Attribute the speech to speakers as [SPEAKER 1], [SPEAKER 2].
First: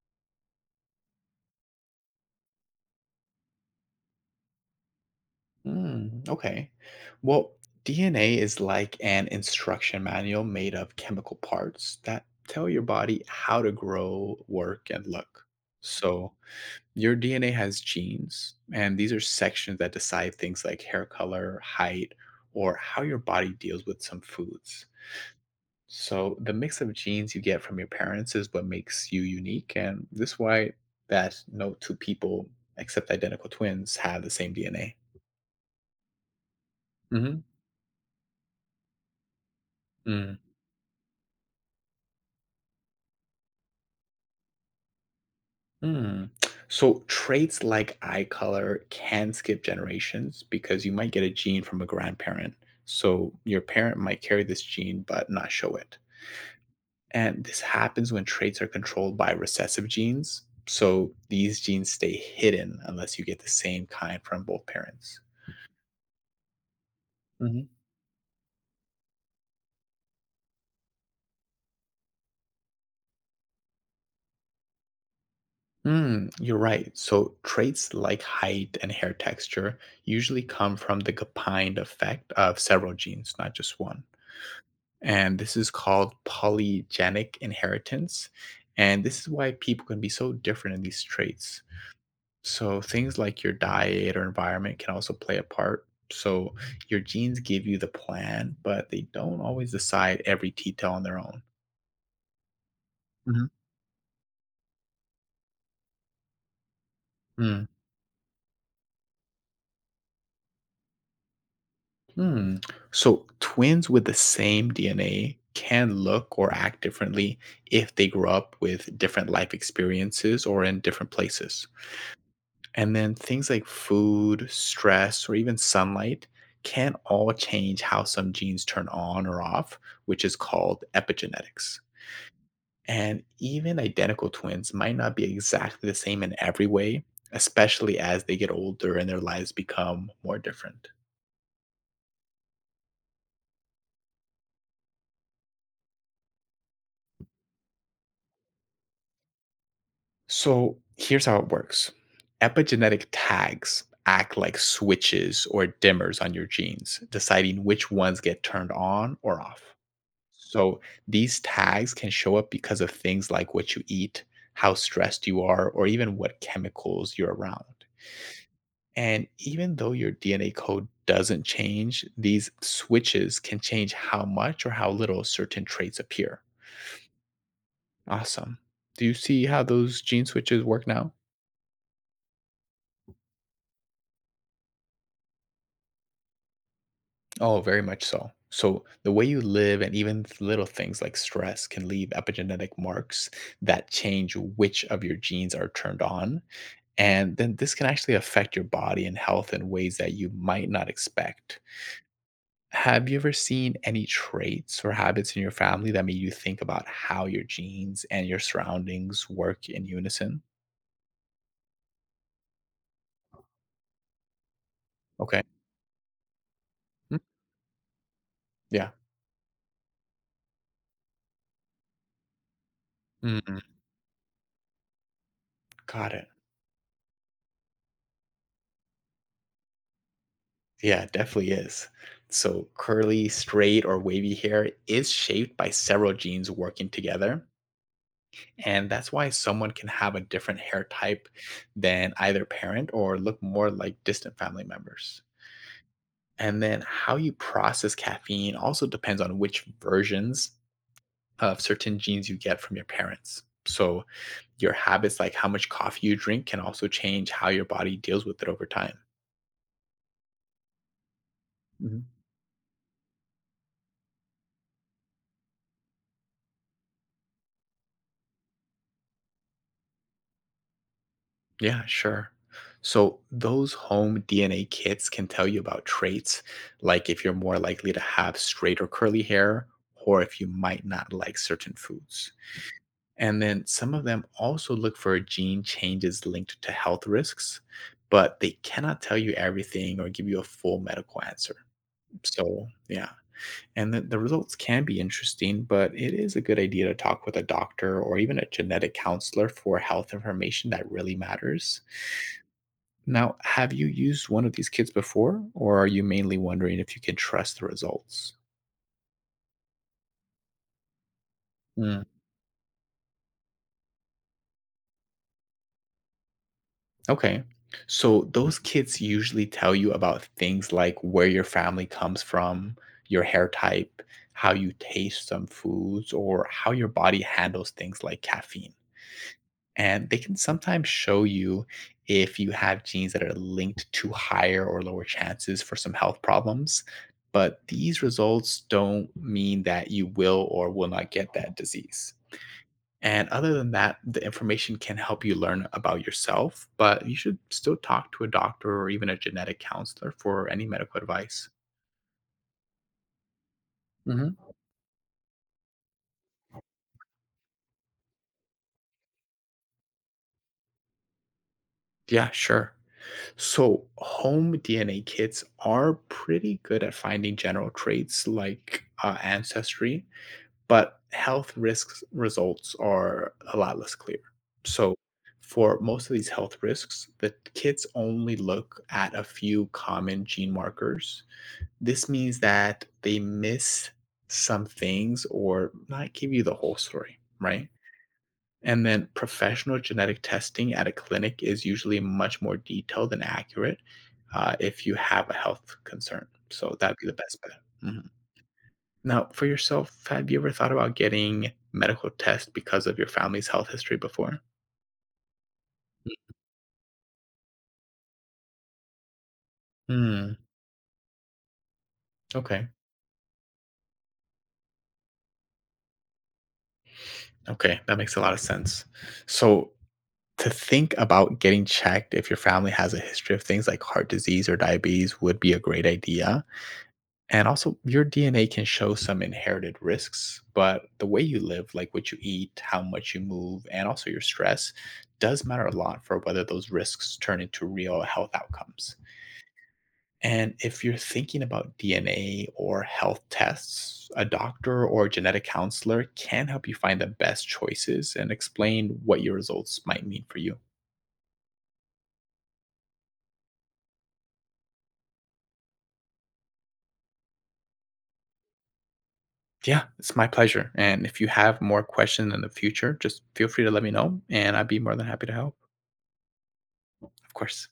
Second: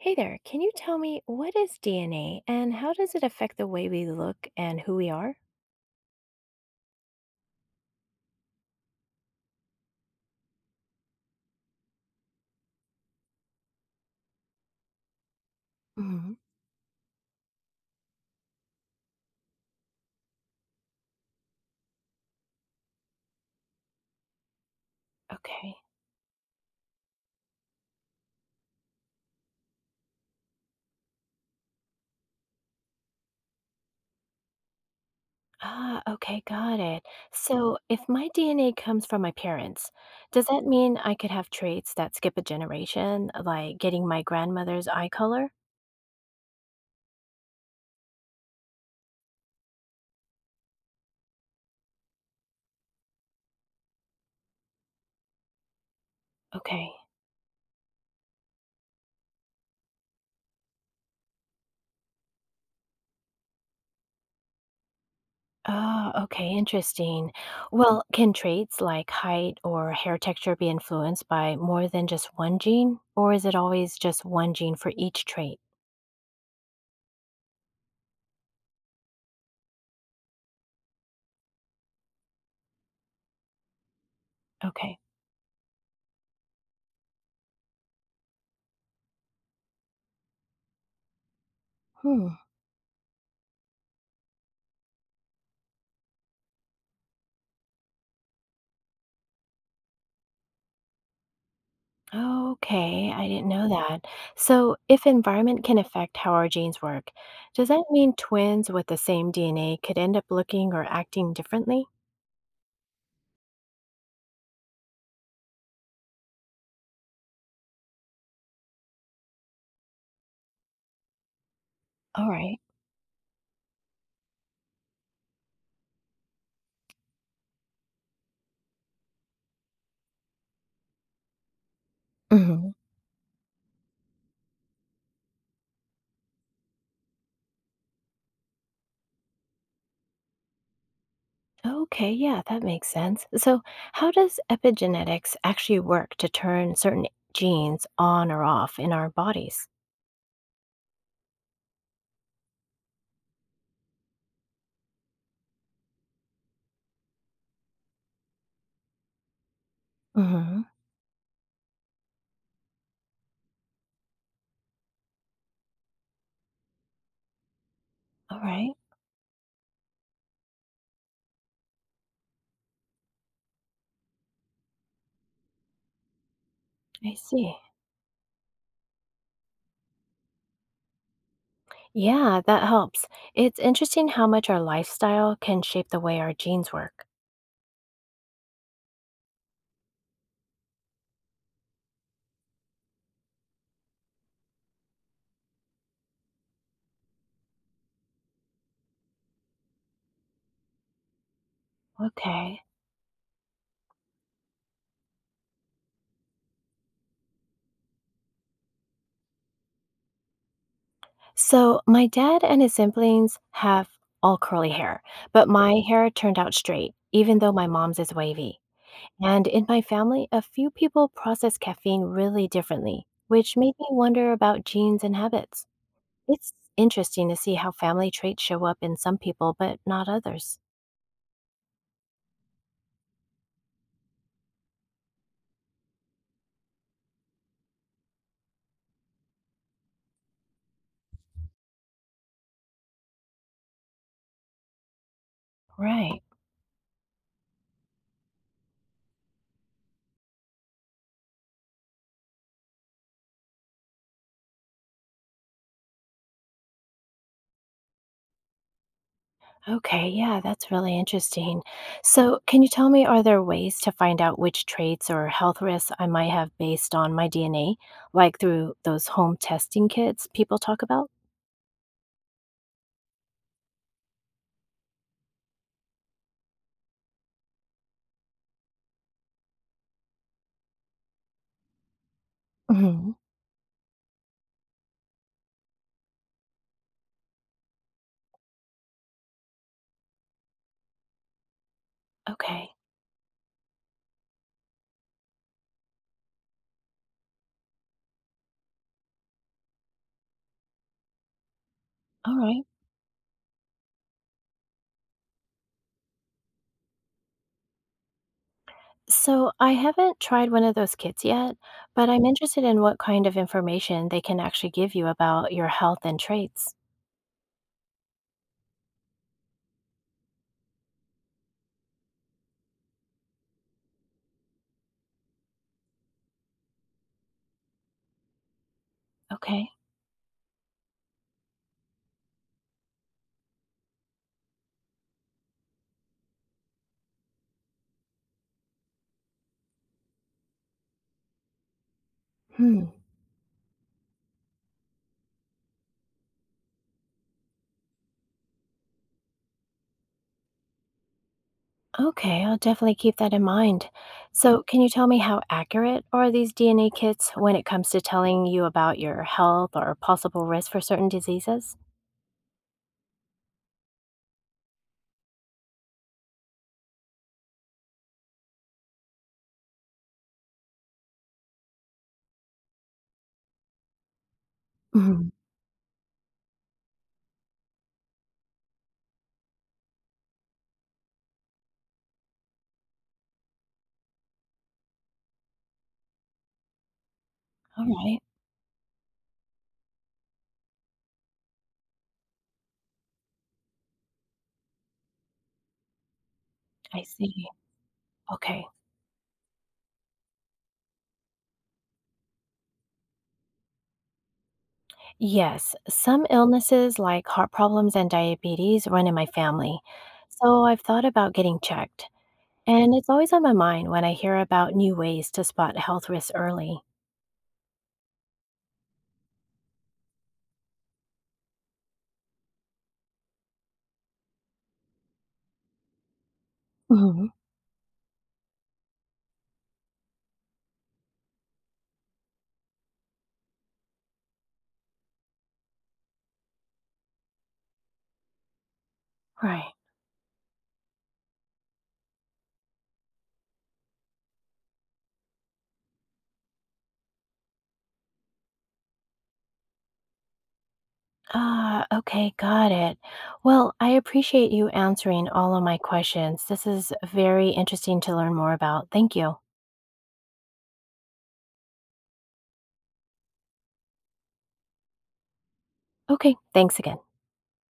[SPEAKER 1] Hey there, can you tell me what is DNA and how does it affect the way we look and who we are?
[SPEAKER 2] Mm, okay. Well, DNA is like an instruction manual made of chemical parts that tell your body how to grow, work, and look. So,
[SPEAKER 1] Hmm.
[SPEAKER 2] your DNA has genes, and these are sections that decide things like hair color, height, or how your body deals with some foods.
[SPEAKER 1] Okay.
[SPEAKER 2] So, the mix of genes you get from your parents is what makes you unique, and this is why that no two people, except identical twins, have the same DNA.
[SPEAKER 1] Ah, okay, got it.
[SPEAKER 2] hmm
[SPEAKER 1] So if my DNA comes from my parents, does that mean I could have traits that skip a generation, like getting my grandmother's eye color?
[SPEAKER 2] Mm. So traits like eye color can skip generations because you might get a gene from a grandparent. So your parent might carry this gene but not show it.
[SPEAKER 1] Okay.
[SPEAKER 2] And this happens when traits are controlled by recessive genes. So these genes stay hidden unless you get the same kind from both parents.
[SPEAKER 1] Ah, okay, interesting.
[SPEAKER 2] hmm
[SPEAKER 1] Well, can traits like height or hair texture be influenced by more than just one gene, or is it always just one gene for each trait?
[SPEAKER 2] You're right. So traits like height and hair texture usually come from the combined effect of several genes, not just one.
[SPEAKER 1] Okay.
[SPEAKER 2] And this is called polygenic inheritance. And this is why people can be so different in these traits.
[SPEAKER 1] Hmm.
[SPEAKER 2] So, things like your diet or environment can also play a part. So, your genes give you the plan, but they don't always decide every detail on their own.
[SPEAKER 1] Okay, I
[SPEAKER 2] hmm
[SPEAKER 1] didn't know that. So, if environment can affect how our genes work,
[SPEAKER 2] Hmm.
[SPEAKER 1] does that mean twins with the same DNA could end up looking or acting differently?
[SPEAKER 2] Hmm. So, twins with the same DNA can look or act differently if they grew up with different life experiences or in different places.
[SPEAKER 1] All right.
[SPEAKER 2] And then things like food, stress, or even sunlight can all change how some genes turn on or off, which is called epigenetics.
[SPEAKER 1] Mhm.
[SPEAKER 2] And even identical twins might not be exactly the same in every way, especially as they get older and their lives become more different.
[SPEAKER 1] Okay, yeah, that makes sense. So, how does epigenetics actually work to turn certain genes on or off in our bodies?
[SPEAKER 2] So here's how it works: epigenetic tags act like switches or dimmers on your genes, deciding which ones get turned on or off.
[SPEAKER 1] Mhm.
[SPEAKER 2] So these tags can show up because of things like what you eat, how stressed you are, or even what chemicals you're around.
[SPEAKER 1] All right,
[SPEAKER 2] And even though your DNA code doesn't change, these switches can change how much or how little certain traits appear.
[SPEAKER 1] I see.
[SPEAKER 2] Awesome. Do you see how those gene switches work now?
[SPEAKER 1] Yeah, that helps. It's interesting how much our lifestyle can shape the way our genes work.
[SPEAKER 2] Oh, very much so. So, the way you live and even little things like stress can leave epigenetic marks that change which of your genes are turned on, and then this can actually affect your body and health in ways that you might not expect.
[SPEAKER 1] Okay.
[SPEAKER 2] Have you ever seen any traits or habits in your family that made you think about how your genes and your surroundings work in unison?
[SPEAKER 1] So, my dad and his siblings have all curly hair,
[SPEAKER 2] Okay.
[SPEAKER 1] but my hair turned out straight,
[SPEAKER 2] Mm,
[SPEAKER 1] even though my mom's is wavy.
[SPEAKER 2] Yeah.
[SPEAKER 1] And in my family, a few people process caffeine really differently, which
[SPEAKER 2] Mm,
[SPEAKER 1] made me wonder about genes and habits.
[SPEAKER 2] got it.
[SPEAKER 1] It's interesting to see how family traits show up in some people, but not others.
[SPEAKER 2] Yeah, it definitely is. So, curly, straight, or wavy hair is shaped by several genes working together. And that's why someone can have a different hair type than either parent or look more like distant family members.
[SPEAKER 1] Right.
[SPEAKER 2] And then how you process caffeine also depends on which versions of certain genes you get from your parents. So, your habits, like how much coffee you drink, can also change how your body deals with it over time.
[SPEAKER 1] Okay, yeah, that's really interesting.
[SPEAKER 2] Mhm.
[SPEAKER 1] So, can you tell me, are there ways to find out which traits or health risks I might have based on my DNA, like through those home testing kits people talk about?
[SPEAKER 2] Yeah, sure. So, those home DNA kits can tell you about traits, like if you're more likely to have straight or curly hair, or if you might not like certain foods.
[SPEAKER 1] Mhm.
[SPEAKER 2] And then some of them also look for gene changes linked to health risks, but they cannot tell you everything or give you a full medical answer. So,
[SPEAKER 1] Okay,
[SPEAKER 2] yeah. And the results can be interesting, but it is a good idea to talk with a doctor or even a genetic counselor for health information that really matters.
[SPEAKER 1] all right.
[SPEAKER 2] Now, have you used one of these kits before, or are you mainly wondering if you can trust the results?
[SPEAKER 1] So, I haven't tried one of those kits yet, but I'm interested in what kind of information they can actually give you about your health and traits.
[SPEAKER 2] Okay. So those kids usually tell you about things like where your family comes from, your hair type, how you taste some foods, or how your body handles things like caffeine.
[SPEAKER 1] Okay.
[SPEAKER 2] And they can sometimes show you if you have genes that are linked to higher or lower chances for some health problems. But these results don't mean that you will or will not get that disease.
[SPEAKER 1] Hmm.
[SPEAKER 2] And other than that, the information can help you learn about yourself, but you should still talk to a doctor or even a genetic counselor for any medical advice.
[SPEAKER 1] Okay, I'll definitely keep that in mind.
[SPEAKER 2] hmm
[SPEAKER 1] So, can you tell me how accurate are these DNA kits when it comes to telling you about your health or possible risk for certain diseases?
[SPEAKER 2] Yeah, sure. So, home DNA kits are pretty good at finding general traits like ancestry, but health risks results are a lot less clear. So,
[SPEAKER 1] Mhm.
[SPEAKER 2] for most of these health risks, the kits only look at a few common gene markers. This means that they miss some things or not give you the whole story, right?
[SPEAKER 1] All right,
[SPEAKER 2] And then professional genetic testing at a clinic is usually much more detailed and accurate if you have a health concern. So that'd
[SPEAKER 1] I
[SPEAKER 2] be the best
[SPEAKER 1] see.
[SPEAKER 2] bet. Mhm.
[SPEAKER 1] Okay.
[SPEAKER 2] Now, for yourself, have you ever thought about getting medical tests because of your family's health history before?
[SPEAKER 1] Yes, some illnesses like heart problems and diabetes run in my family.
[SPEAKER 2] Hmm.
[SPEAKER 1] So, I've thought about getting checked.
[SPEAKER 2] Okay.
[SPEAKER 1] And it's always on my mind when I hear about new ways to spot health risks early.
[SPEAKER 2] Okay. That makes a lot of sense. So, to think about getting checked if your family has a history of things like heart disease or diabetes would be a great idea.
[SPEAKER 1] Mhm.
[SPEAKER 2] And also, your DNA can show some inherited risks, but the way you live, like what you eat, how much you move, and also your stress, does matter a lot for whether those risks turn into real health outcomes.
[SPEAKER 1] Right.
[SPEAKER 2] And if you're thinking about DNA or health tests, a doctor or a genetic counselor can help you find the best choices and explain what your results might mean for you.
[SPEAKER 1] Ah, okay, got it. Well, I appreciate you answering all of my questions. This is very interesting to learn more about. Thank you.
[SPEAKER 2] Yeah, it's my pleasure. And if you have more questions in the future, just feel free to let me know, and I'd be more than happy to help.
[SPEAKER 1] Okay, thanks again.
[SPEAKER 2] Of course.